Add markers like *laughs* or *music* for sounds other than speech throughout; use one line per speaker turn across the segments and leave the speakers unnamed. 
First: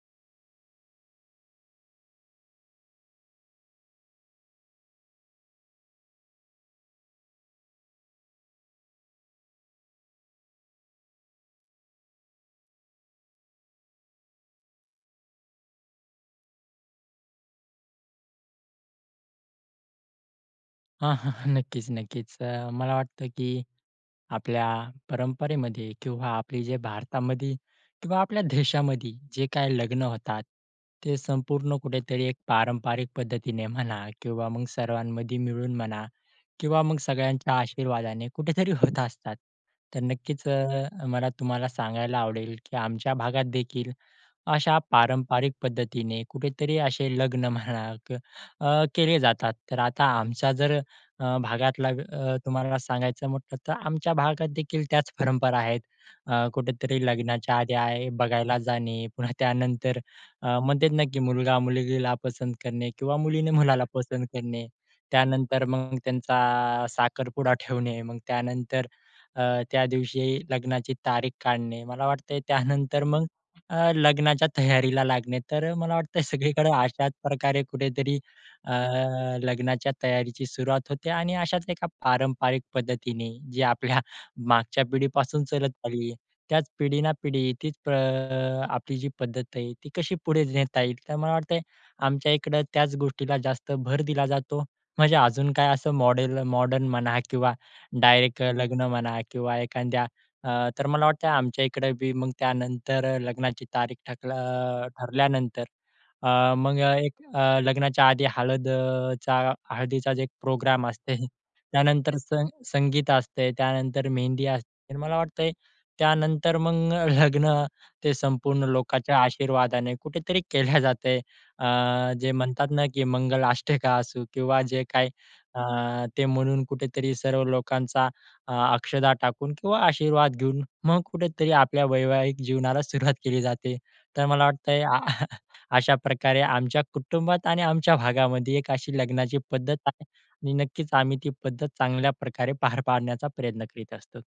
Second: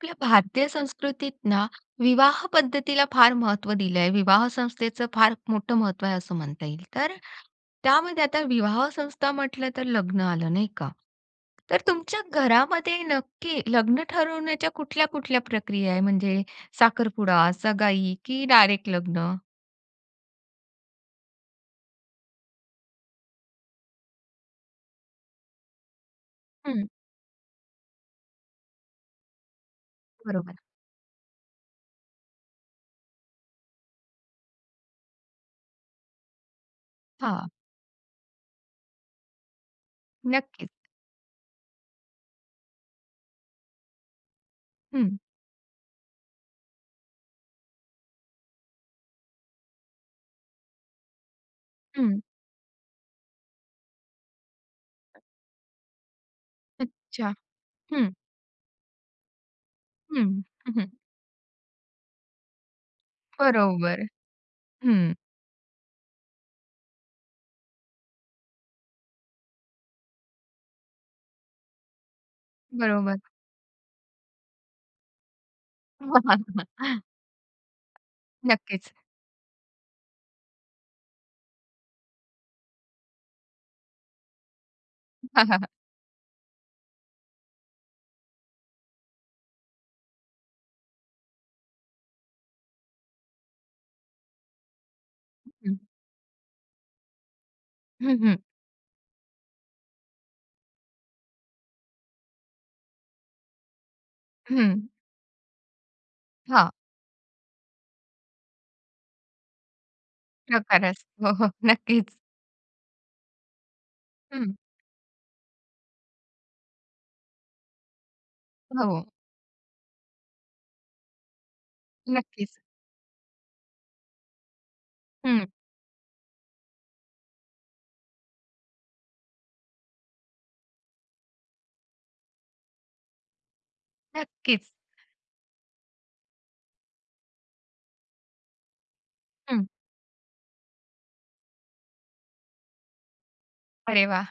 आपल्या भारतीय संस्कृतीत ना, विवाह पद्धतीला फार महत्त्व दिलंय. विवाह संस्थेचं, फार मोठं महत्त्व आहे असं म्हणता येईल. तर त्यामध्ये आता विवाह संस्था म्हटलं तर, लग्न आलं नाही का. तर, तुमच्या घरामध्ये नक्की लग्न ठरवण्याच्या कुठल्या ,कुठल्या प्रक्रिया आहे? म्हणजे साखरपुडा, सगाई, की डायरेक्ट लग्न.
*chuckles* हां, हां नक्कीच, नक्कीच. मला वाटतं की आपल्या परंपरेमध्ये किंवा आपले जे
हं.
भारतामध्ये किंवा आपल्या देशामध्ये जे काही लग्न होतात,
बरोबर.
ते संपूर्ण कुठेतरी एक पारंपरिक पद्धतीने म्हणा किंवा मग सर्वांमध्ये मिळून म्हणा किंवा मग
हां.
सगळ्यांच्या आशीर्वादाने कुठेतरी होत असतात. तर नक्कीच
नक्कीच.
अ, मला तुम्हाला सांगायला आवडेल की आमच्या भागात देखील अशा
हं.
पारंपरिक पद्धतीने कुठेतरी असे लग्न म्हणा अ, केले जातात. तर आता आमचा जर अ, भागातला
हं.
अ, तुम्हाला सांगायचं म्हटलं तर, आमच्या भागात देखील त्याच परंपरा आहेत. अ, कुठेतरी
अच्छा,
लग्नाच्या आधी आहे
हं.
बघायला जाणे. पुन्हा त्यानंतर
हं
अ,
हं.
मग ते
हं.
नक्की मुलगा मुलगीला पसंत करणे किंवा मुलीने *chuckles* मुलाला
बरोबर,
पसंत करणे.
हं.
त्यानंतर मग त्यांचा अ, साखरपुडा ठेवणे मग त्यानंतर अ, त्या दिवशी लग्नाची तारीख काढणे. मला वाटतंय *chuckles* त्यानंतर
बरोबर.
मग अ, लग्नाच्या तयारीला लागणे. तर मला वाटतंय सगळीकडं
*chuckles*
अशाच प्रकारे कुठेतरी अ,
.नक्कीच.
लग्नाच्या तयारीची सुरुवात होते आणि अशाच एका पारंपरिक पद्धतीने जे आपल्या मागच्या पिढीपासून
*chuckles*
चालत आली, त्याच पिढी ना पिढी तीच आपली जी प पद्धत आहे ती कशी पुढे नेता येईल. तर मला वाटते आमच्या इकडं त्याच गोष्टीला जास्त भर दिला जातो. म्हणजे अजून काय
हं.
असं मॉडेल, मॉडर्न म्हणा किंवा
हं, हं.
डायरेक्ट, लग्न म्हणा किंवा एखाद्या अ, तर मला वाटतंय आमच्या इकडं बी मग, त्यानंतर लग्नाची तारीख ठक
हं.
अ, ठरल्यानंतर अ,
हां.
मग एक अ, लग्नाच्या आधी हळद अ, चा हळदीचाच एक प्रोग्राम
प्रकारच.
असते, *chuckles*
हो, हो. नक्कीच.
त्यानंतर सं संगीत असते, त्यानंतर मेहंदी
हं.
असते. मला वाटतंय त्यानंतर मग लग्न, ते संपूर्ण
हो.
लोकाच्या आशीर्वादाने कुठेतरी केल्या *chuckles* जातय. अ, जे
नक्कीच.
म्हणतात ना, की मंगल अष्टका असू किंवा जे काही
हं.
अ, ते म्हणून कुठेतरी सर्व लोकांचा अ, अक्षदा टाकून किंवा आशीर्वाद घेऊन, मग कुठेतरी आपल्या वैवाहिक जीवनाला सुरुवात केली जाते. तर मला
नक्कीच.
वाटतंय अशा प्रकारे आमच्या कुटुंबात आणि आमच्या भागामध्ये एक अशी लग्नाची
हं
पद्धत आहे. आ आणि नक्कीच आम्ही ती पद्धत चांगल्या प्रकारे पार *chuckles* पाडण्याचा प्रयत्न करीत
अरे,
असतो.
वा!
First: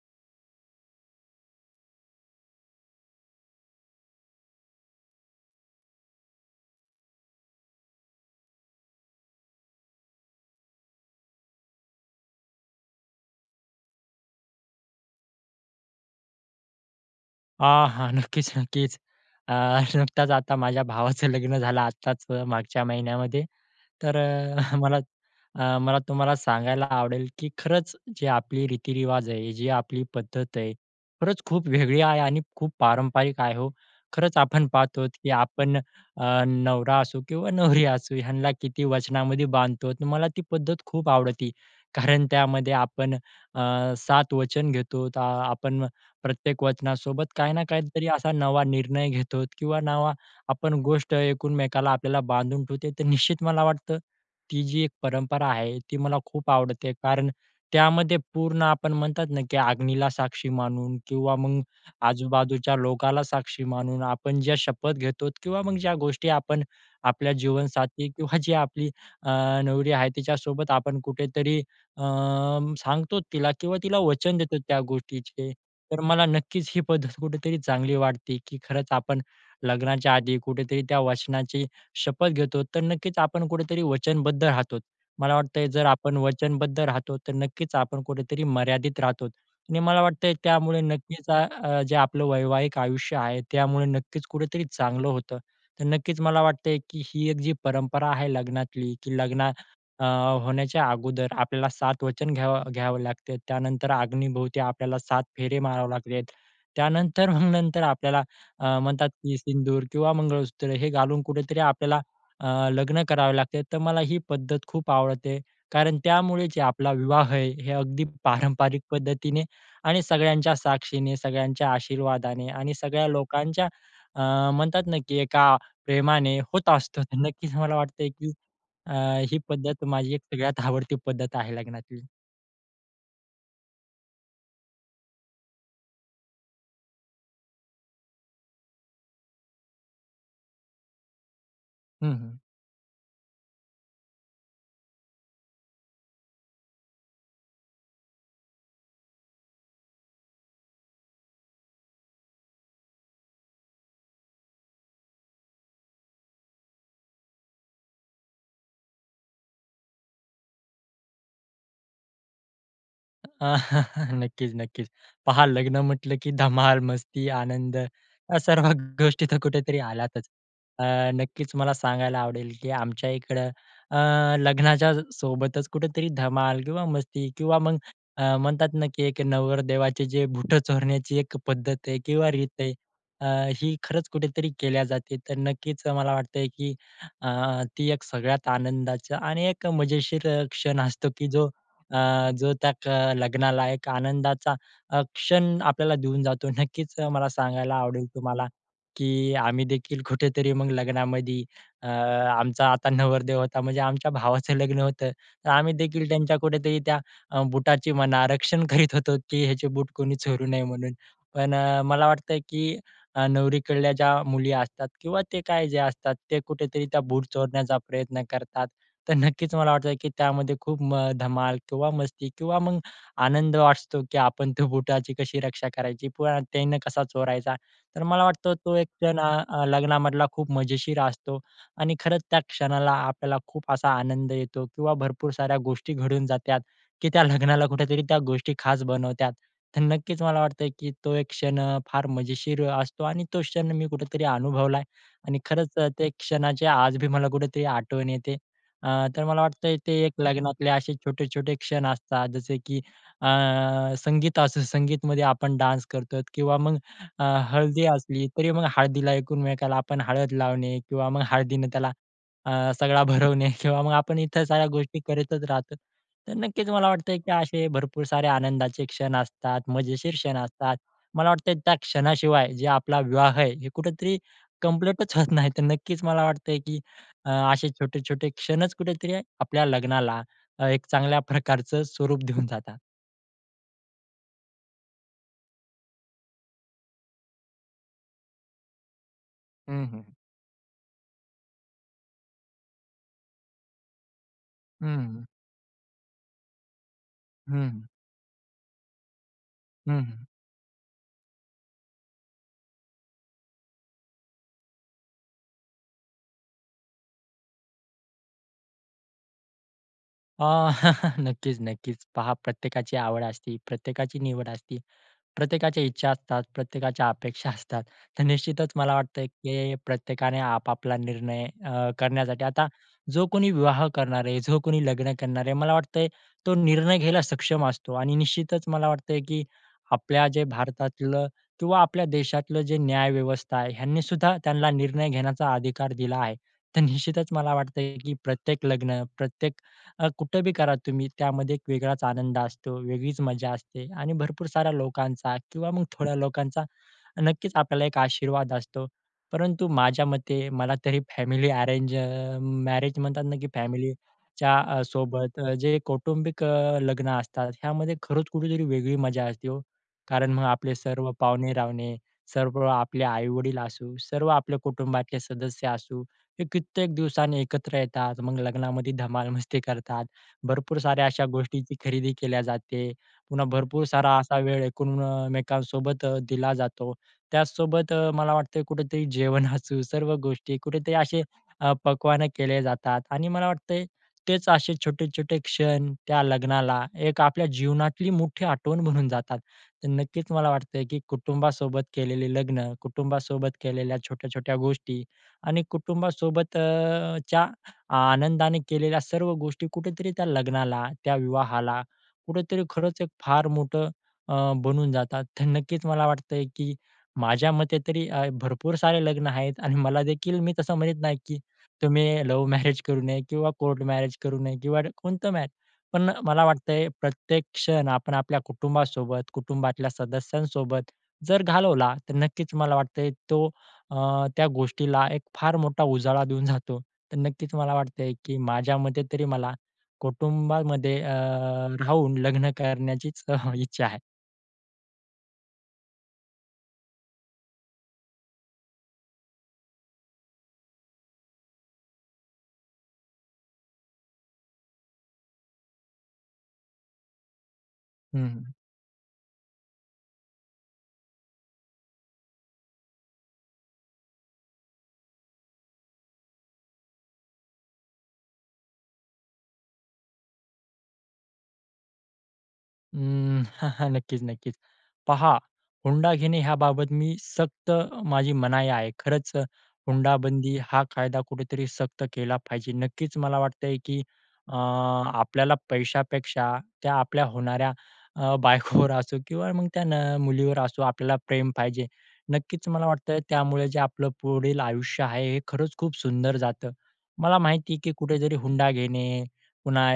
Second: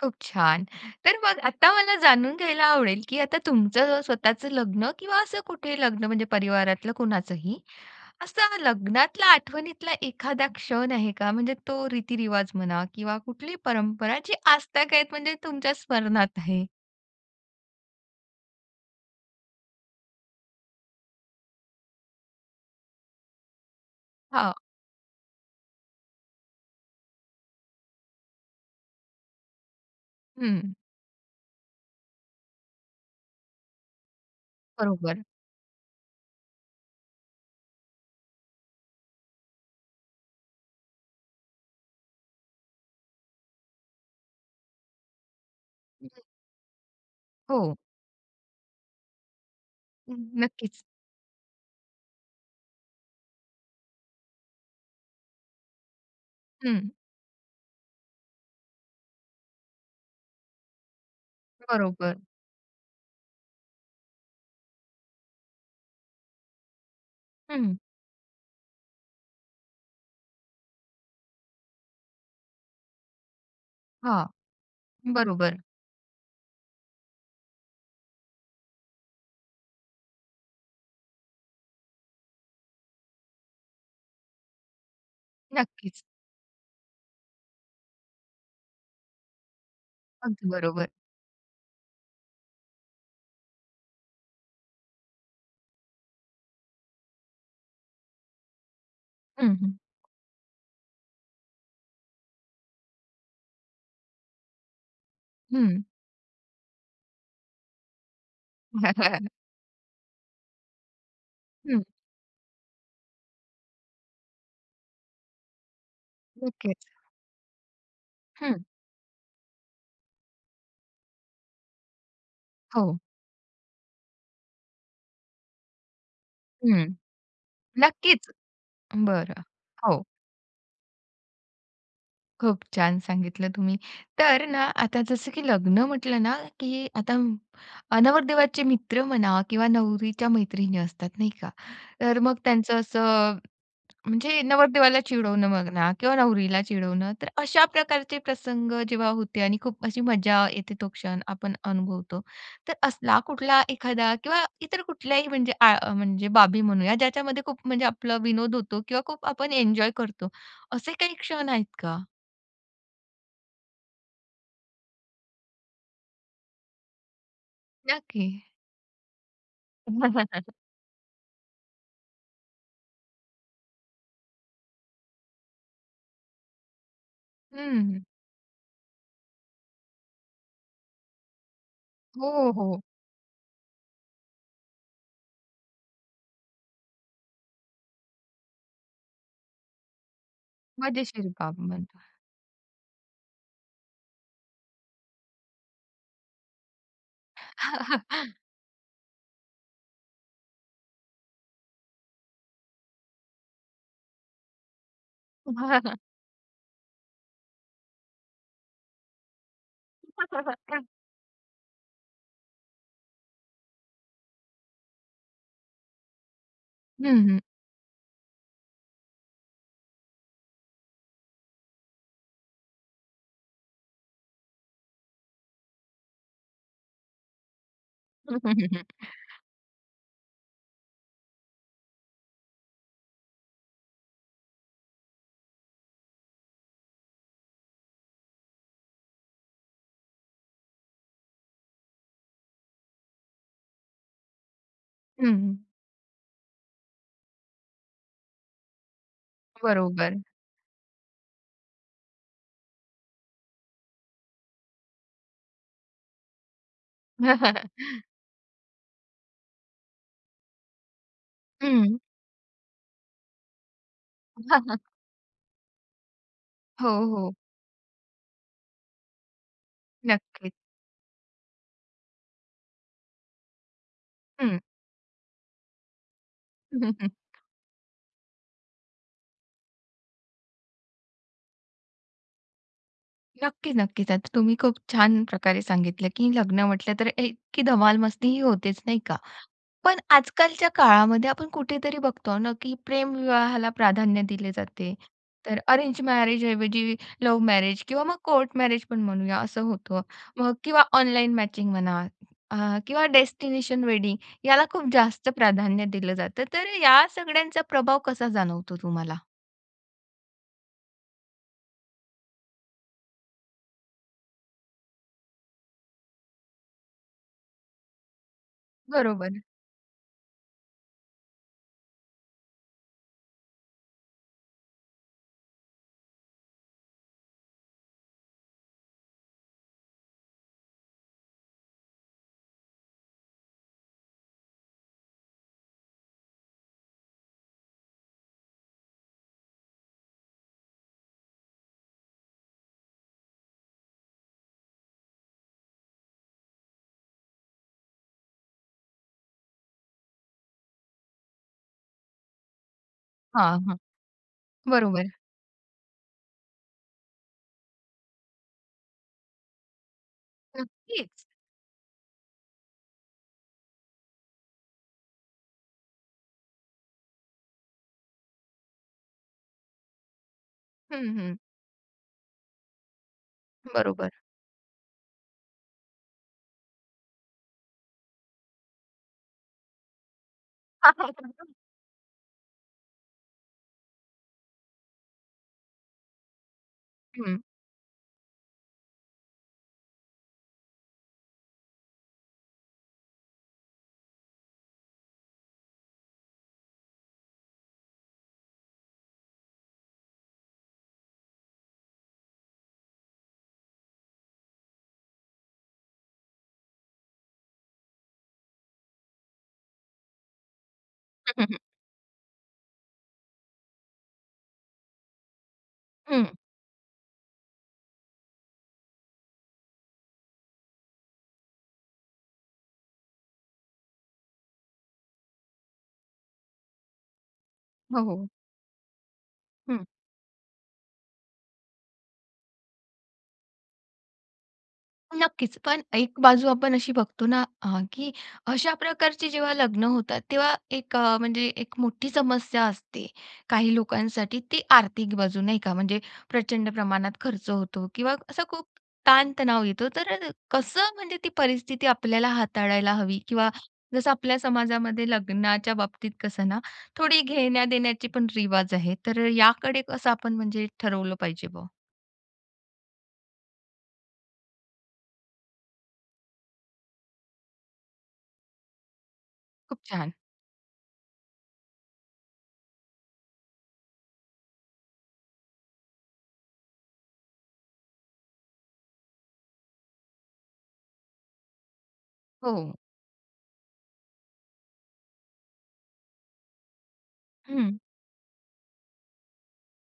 खूप छान. तर मग आता मला, जाणून घ्यायला आवडेल, की आता, तुमचं स्वतःचं लग्न किंवा असं, कुठेही लग्न म्हणजे परिवारातलं, कुणाचंही ,असं लग्नातला आठवणीतला एखादा क्षण आहे का? म्हणजे तो, रीतिरिवाज म्हणा किंवा कुठलीही, परंपरा जी आजतागायत आहेत, म्हणजे तुमच्या स्मरणात आहे.
हां, हां. नक्कीच, नक्कीच. अ, नुकताच आता माझ्या भावाचं लग्न झालं आत्ताच मागच्या महिन्यामध्ये, तर
हां.
अ, मला अ, मला तुम्हाला सांगायला आवडेल, की खरंच जे आपली रीतिरिवाज आहे, जे आपली पद्धत आहे,
हं
खरंच खूप वेगळी आहे आणि खूप पारंपरिक आहे हो. खरंच आपण पाहत आहोत,
बरोबर.
की आपण अ, नवरा असो किंवा नवरी असू ह्यांला किती वचनामध्ये बांधतो. तर मला ती पद्धत खूप आवडते, कारण त्यामध्ये आपण अ, 7 वचन घेतो. आपण
हं.
प्रत्येक वचनासोबत काही ना
हो.
काही तरी असा नवा निर्णय घेतो आहोत किंवा नवा आपण
नक्कीच.
गोष्ट एकमेकांना आपल्याला बांधून ठेवते. तर निश्चित मला वाटतं ती जी एक परंपरा आहे, ती मला खूप
हं.
आवडते, कारण त्यामध्ये पूर्ण आपण म्हणतात ना, की अग्नीला साक्षी मानून किंवा मग
बरोबर.
आजूबाजूच्या लोकांना साक्षी मानून, आपण ज्या शपथ घेतो किंवा मग ज्या गोष्टी आपण आपल्या
हं.
जीवनसाथी किंवा जी आपली अ, नवरी आहे तिच्यासोबत आपण कुठे तरी अ, सांगतो तिला किंवा तिला
हां.
वचन देतो त्या गोष्टीचे.
बरोबर.
तर मला नक्कीच ही पद्धत कुठे तरी चांगली वाटते, की खरंच आपण लग्नाच्या आधी कुठे तरी त्या वचनाची शपथ घेतो. तर नक्कीच आपण कुठे तरी वचनबद्ध राहतोत. मला वाटतं आहे जर
नक्कीच.
आपण वचनबद्ध राहतो, तर नक्कीच आपण कुठे तरी मर्यादित राहतो आणि मला वाटतंय
अगदी
त्यामुळे
बरोबर.
नक्कीच अ, अ, जे आपलं वैवाहिक आयुष्य आहे, त्यामुळे नक्कीच कुठे तरी चांगलं होतं. तर नक्कीच मला वाटतं आहे, की ही एक जी परंपरा आहे लग्नातली, की
हं,
लग्ना
हं.
अ, होण्याच्या अगोदर आपल्याला 7 वचन घ्यावं घ्यावं लागते. त्यानंतर अग्नीभोवती आपल्याला 7 फेरे
हं.
मारावे लागले आहेत, त्यानंतर मग नंतर आपल्याला अ, म्हणतात,
*chuckles*
की सिंदूर किंवा मंगळसूत्र हे घालून कुठे तरी
हं.
आपल्याला अ, लग्न करावं लागते. तर मला ही पद्धत खूप आवडते, कारण त्यामुळे जे
नक्कीच.
आपला विवाह आहे, हे अगदी
हं.
पारंपरिक पद्धतीने आणि सगळ्यांच्या साक्षीने, सगळ्यांच्या आशीर्वादाने आणि
हो.
सगळ्या लोकांच्या अ, म्हणतात ना, की एका प्रेमाने होत
हं.
असतं. तर नक्कीच मला वाटतं,
नक्कीच.
की अ, ही
बरं.
पद्धत
हो.
माझी एक सगळ्यात आवडती पद्धत आहे लग्नातली.
खूप छान सांगितलं तुम्ही. तर ना, आता जसं की लग्न म्हटलं ना, की आता नवरदेवाचे मित्र म्हणा किंवा नवरीच्या मैत्रिणी असतात, नाही का.
हं,
तर मग
हं.
त्यांचं असं, म्हणजे नवरदेवाला चिडवणं म्हणा किंवा नवरीला चिडवणं, तर अशा प्रकारचे प्रसंग जेव्हा होते आणि खूप अशी मजा येते, तो क्षण आपण अनुभवतो. तर असला कुठला एखादा किंवा इतर कुठल्याही आ म्हणजे, म्हणजे बाबी म्हणूया ज्याच्यामध्ये खूप म्हणजे आपला विनोद होतो किंवा खूप आपण एन्जॉय करतो, असे काही क्षण आहेत का?
अ, *chuckles* नक्कीच, नक्कीच. पहा लग्न म्हटलं, की धमाल, मस्ती, आनंद
नक्की.
या सर्व ग गोष्टी तिथे कुठेतरी आल्यातच.
*laughs*
अ, नक्कीच मला सांगायला आवडेल, की आमच्या इकडे अ, लग्नाच्या सोबतच कुठेतरी धमाल किंवा मस्ती किंवा मग
हं.
अ, म्हणतात ना, की एक नवरदेवाचे जे बूट चोरण्याची एक पद्धत आहे किंवा
हो,
रीत आहे,
हो.
अ, ही खरंच कुठेतरी केल्या जाते. तर नक्कीच मला वाटतं, की अ, ती एक सगळ्यात आनंदाचं आणि एक मजेशीर अ, क्षण असतो,
मजेशीर
की जो
बाब म्हण
अ, जो त्या अ, लग्नाला एक आनंदाचा अ, क्षण आपल्याला देऊन जातो. नक्कीच मला सांगायला आवडेल
*chuckles*
तुम्हाला, की आम्ही देखील कुठेतरी मग लग्नामधी अ, आमचा आता नवरदेव होता म्हणजे आमच्या भावाचं लग्न होतं, तर आम्ही
*chuckles*
देखील त्यांच्या कुठेतरी त्या अ, बुटाची म्हणा रक्षण करीत होतो, की ह्याचे बूट कोणी चोरू नये
*chuckles*
म्हणून, पण मला वाटतं की अ, नवरीकडल्या ज्या मुली असतात किंवा ते काय ज्या असतात, ते कुठेतरी त्या
हं,
बूट
हं.
चोरण्याचा प्रयत्न करतात. तर नक्कीच मला वाटतं, की त्यामध्ये खूप म धमाल किंवा मस्ती किंवा मग आनंद असतो, की आपण त्या बुटाची कशी रक्षा करायची? प त्यांना कसा चोरायचा? तर मला वाटतं, तो एक
*chuckles*
क्षण ना लग्नामधला खूप मजेशीर असतो आणि खरंच! त्या क्षणाला आपल्याला खूप असा आनंद येतो किंवा भरपूर साऱ्या गोष्टी घडून जातात, की त्या लग्नाला कुठेतरी त्या गोष्टी खास बनवतात. तर नक्कीच मला वाटतं, की तो एक क्षण अ, फार मजेशीर अ, असतो आणि तो क्षण मी कुठेतरी अनुभवला आहे आणि
हं.
खरंच ते क्षणाची आज बी मला कुठेतरी आठवण येते. अ, तर मला वाटते ते एक
बरोबर.
लग्नातले, असे छोटे-छोटे क्षण असतात, जसे की अ, संगीत असो, संगीतमध्ये आपण डान्स करतो किंवा मग हळदी
*chuckles*
असली तरी, मग हळदीला एकमेकाला आपण हळद लावणे किंवा मग हळदीनं त्याला
हं.
अ, सगळा भरवणे किंवा मग आपण इतर साऱ्या
*chuckles*
गोष्टी करतच राहतो. तर नक्कीच मला
हो,
वाटतं आहे की
हो.
असे भरपूर सारे आनंदाचे क्षण असतात, मजेशीर क्षण
नक्कीच.
असतात, मला वाटतं आहे त्या क्षणाशिवाय जे आपला विवाह आहे हे कुठेतरी
हं.
कंप्लीटच होत नाही. तर नक्कीच मला वाटतंय, की अ,
*chuckles*
असे छोटे-छोटे क्षणच कुठेतरी आपल्या लग्नाला अ, एक चांगल्या प्रकारचं स्वरूप देऊन जातात.
नक्की, नक्कीच. आता तुम्ही खूप छान प्रकारे सांगितलं, की लग्न म्हटलं तर इतकी धमाल मस्तीही होतेच नाही का?
हं,
पण
हं.
आजकालच्या काळामध्ये आपण कुठेतरी बघतो ना, की प्रेमविवाहाला प्राधान्य दिले
हं,
जाते.
हं.
तर अरेंज मॅरेजऐवजी लव्ह मॅरेज
हं.
किंवा मग कोर्ट मॅरेज पण म्हणूया असं होतं.
हं, हं.
मग किंवा ऑनलाईन मॅचिंग म्हणा अ, किंवा डेस्टिनेशन वेडिंग याला खूप जास्त प्राधान्य दिलं जातं. तर या सगळ्यांचा प्रभाव कसा जाणवतो तुम्हाला?
अ, *chuckles* नक्कीच, नक्कीच. पहा प्रत्येकाची आवड असती प्रत्येकाची निवड असती. प्रत्येकाच्या इच्छा असतात प्रत्येकाच्या अपेक्षा असतात. तर निश्चितच मला वाटतंय,
बरोबर.
की प्रत्येकाने आपापला निर्णय अ, करण्यासाठी आता जो कोणी विवाह करणार आहे जो कोणी लग्न करणार आहे, मला वाटतं तो निर्णय घ्यायला सक्षम असतो आणि निश्चितच मला वाटतं आहे, की आपल्या जे भारतातलं किंवा आपल्या देशातलं जे न्याय व्यवस्था आहे ह्यांनी सुद्धा त्यांना निर्णय घेण्याचा अधिकार दिला आहे. तर निश्चितच मला वाटतं आहे, की प्रत्येक लग्न प्रत्येक अ, कुठं बी करा तुम्ही त्यामध्ये एक वेगळाच आनंद असतो, वेगळीच मजा असते आणि भरपूर साऱ्या लोकांचा किंवा मग थोड्या लोकांचा, नक्कीच आपल्याला एक आशीर्वाद असतो. परंतु माझ्या मते मला तरी फॅमिली अरेंज अ, मॅरेज म्हणतात ना, की
हां, हां.
फॅमिलीच्या अ,
बरोबर.
सोबत जे कौटुंबिक अ, लग्न असतात, ह्यामध्ये खरंच कुठेतरी वेगळी मजा असती ओ. कारण मग आपले सर्व
नक्कीच.
पाहुणे-रावणे सर्व आपले आई-वडील असू सर्व आपल्या कुटुंबातले सदस्य असू हे कित्येक दिवसांनी एकत्र येतात मग लग्नामध्ये धमाल मस्ती करतात. भरपूर साऱ्या
हं,
अशा
हं.
गोष्टींची खरेदी केल्या जाते. पुन्हा भरपूर सारा
बरोबर.
असा वेळ एकमेकांसोबत दिला जातो. त्याचसोबत अ, मला वाटतं आहे कुठेतरी जेवण असू सर्व गोष्टी कुठेतरी असे
*unintelligible*
अ, पक्वाने केले जातात आणि मला वाटतं आहे, तेच असे छोटे-छोटे क्षण त्या लग्नाला एक
हं.
आपल्या जीवनातली मोठी आठवण म्हणून जातात. तर नक्कीच मला वाटतं आहे, की कुटुंबासोबत केलेले लग्न, कुटुंबासोबत केलेल्या छोट्या-छोट्या गोष्टी आणि कुटुंबासोबतच्या आनंदाने केलेल्या सर्व गोष्टी कुठेतरी त्या लग्नाला, त्या विवाहाला कुठेतरी खरंच एक फार मोठं अ, बनून जातात. तर नक्कीच मला वाटतं आहे, की माझ्या मते तरी अ, भरपूर सारे लग्न आहेत आणि मला देखील मी तसं म्हणत नाही,
हं,
की
हं, हं.
तुम्ही लव्ह मॅरेज करू नये किंवा कोर्ट मॅरेज करू नये किंवा कोणतं मॅरे पण
हं.
मला वाटतंय प्रत्येक क्षण आपण आपल्या कुटुंबासोबत कुटुंबातल्या सदस्यांसोबत जर घालवला. तर नक्कीच मला वाटतं आहे तो अ, त्या गोष्टीला एक फार मोठा उजाळा देऊन जातो. तर नक्कीच मला
हो,
वाटतं आहे,
हो.
की माझ्यामते तरी मला
हं.
कुटुंबामध्ये अ, राहून लग्न करण्याचीच अ, हं, इच्छा आहे.
नक्कीच पण एक बाजू आपण अशी बघतो ना अ, की अशा प्रकारचे जेव्हा लग्न होतात तेव्हा एक अ, म्हणजे एक मोठी समस्या असते, काही लोकांसाठी ती आर्थिक बाजू, नाही का, म्हणजे प्रचंड प्रमाणात खर्च होतो किंवा
हं,
असा
हं.
खूप ताण-तणाव येतो. तर कसं म्हणजे ती परिस्थिती आपल्याला हाताळायला हवी? किंवा जसं आपल्या समाजामध्ये लग्नाच्या बाबतीत कसं ना, थोडी घेण्या-देण्याची पण रिवाज आहे. तर याकडे कसं आपण म्हणजे ठरवलं पाहिजे बा?
अं, *chuckles* नक्कीच, नक्कीच, पहा हुंडा घेणे याबाबत मी सक्त माझी मनाई आहे. खरंच
खूप छान.
हुंडाबंदी हा कायदा कुठेतरी सक्त केला पाहिजे. नक्कीच मला वाटतंय की, अ, आपल्याला पैशापेक्षा त्या आपल्या होणाऱ्या अ, बायकोवर असो किंवा मग त्या न मुलीवर असो आपल्याला प्रेम पाहिजे.
हो,
नक्कीच
हो.
मला वाटतं त्यामुळे जे आपलं पुढील आयुष्य आहे हे खरंच खूप सुंदर जातं. मला माहिती
हं.
आहे, की कुठेतरी हुंडा घेणे पुन्हा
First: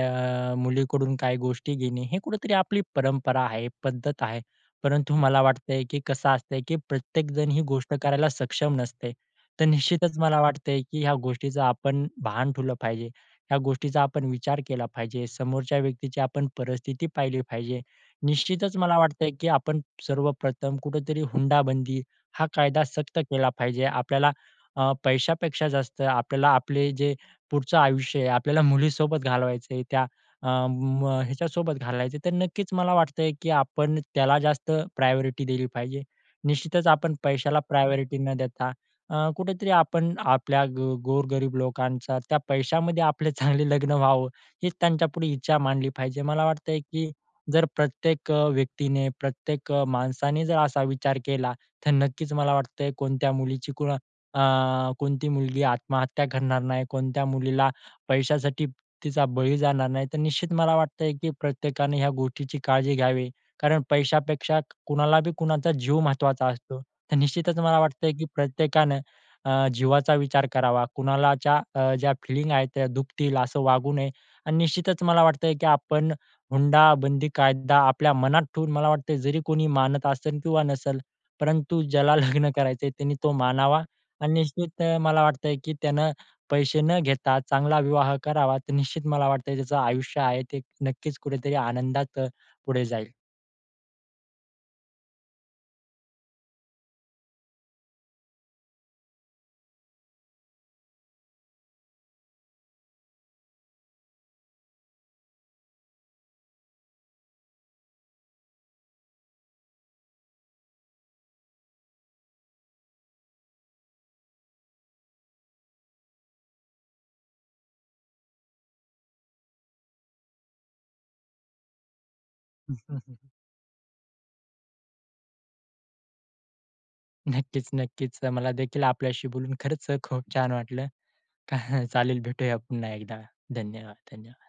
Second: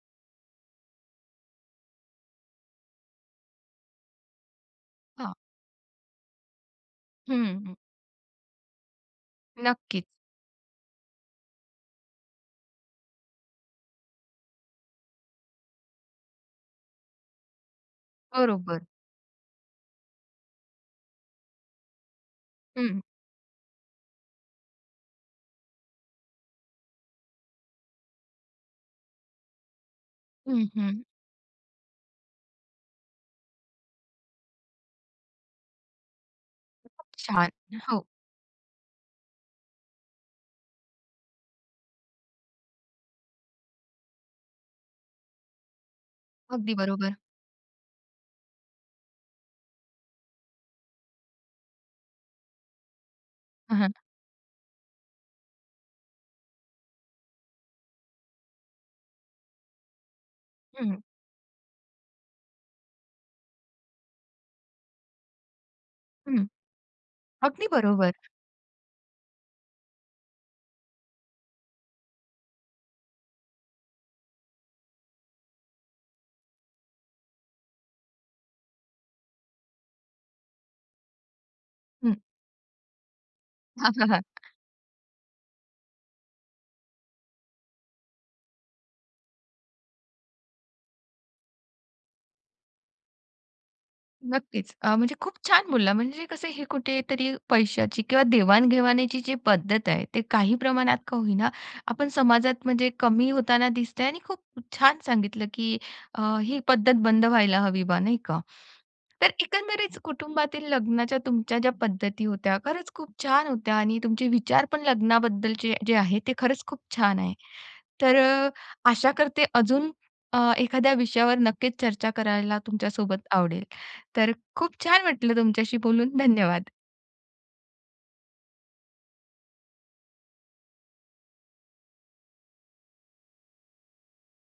अ, मुलीकडून काही गोष्टी घेणे हे कुठेतरी आपली परंपरा आहे, पद्धत आहे. परंतु
हा.
मला वाटते, की कसं असतं, की प्रत्येकजण ही
हं.
गोष्ट करायला सक्षम नसते तर
नक्कीच.
निश्चितच मला वाटतंय, की ह्या गोष्टीचं आपण भान ठेवलं पाहिजे. ह्या गोष्टीचा आपण विचार केला पाहिजे, समोरच्या व्यक्तीची आपण परिस्थिती पाहिली पाहिजे. निश्चितच
बरोबर.
मला वाटतंय, की आपण सर्वप्रथम कुठेतरी हुंडाबंदी हा कायदा
हं.
सक्त केला पाहिजे. आपल्याला अ, पैशापेक्षा जास्त आपल्याला आपले जे पुढचं आयुष्य आहे आपल्याला मुलीसोबत घालवायचं आहे. त्या अ,
हं, हं.
म ह्याच्यासोबत घालायचं आहे तर नक्कीच मला वाटतंय की आपण त्याला जास्त प्रायोरिटी दिली पाहिजे. निश्चितच
खूप
आपण
छान,
पैशाला
हो.
प्रायोरिटी न देता अ, कुठेतरी आपण आपल्या गो गोरगरीब लोकांचा त्या पैशामध्ये आपले चांगले लग्न व्हावं हीच त्यांच्यापुढे इच्छा मांडली पाहिजे मला
अगदी
वाटतंय की
बरोबर.
जर प्रत्येक अ, व्यक्तीने प्रत्येक माणसाने जर असा विचार केला तर नक्कीच मला वाटतंय कोणत्या मुलीची कोण
हां.
अ, कोणती मुलगी आत्महत्या करणार नाही. कोणत्या मुलीला पैशासाठी तिचा बळी जाणार नाही. तर निश्चित मला
हं.
वाटतंय की प्रत्येकाने ह्या गोष्टीची काळजी घ्यावी कारण पैशापेक्षा, कुणाला बी कुणाचा जीव
हं,
महत्त्वाचा असतो. तर निश्चितच
अगदी
मला वाटतंय, की
बरोबर.
प्रत्येकानं अ, जीवाचा विचार करावा कुणालाच्या अ, ज्या फीलिंग आहे त्या दुखतील असं वागू नये आणि निश्चितच मला वाटतंय, की आपण हुंडाबंदी कायदा आपल्या मनात ठेवून मला वाटतं जरी कोणी मानत असेल किंवा नसेल परंतु ज्याला
हं.
लग्न करायचं त्याने तो मानावा आणि
*chuckles*
निश्चित मला वाटतंय, की त्यानं पैसे न घेता चांगला विवाह करावा. तर निश्चित मला वाटतं त्याचं आयुष्य आहे ते नक्कीच कुठेतरी आनंदात पुढे जाईल.
नक्कीच, अ, म्हणजे खूप छान! बोलला म्हणजे कसं हे कुठेतरी पैशाची किंवा देवाण-घेवाणीची जी पद्धत आहे ते काही प्रमाणात का होईना आपण समाजात म्हणजे कमी होताना दिसतंय आणि खूप छान सांगितलं, की अ, ही पद्धत बंद व्हायला हवी बा नाही का? तर एकंदरीत कुटुंबातील लग्नाच्या तुमच्या ज्या पद्धती होत्या खरंच खूप छान होत्या आणि तुमचे विचार पण लग्नाबद्दलचे जे आहे ते खरंच खूप छान आहे. तर अ, आशा करते अजून अ, एखाद्या विषयावर नक्कीच चर्चा करायला तुमच्यासोबत
*chuckles*
आवडेल तर खूप छान वाटलं तुमच्याशी बोलून, धन्यवाद.
नक्कीच-नक्कीच, मला देखील आपल्याशी बोलून खरंच खूप छान वाटलं, *chuckles* चालेल भेटूया पुन्हा एकदा धन्यवाद, धन्यवाद.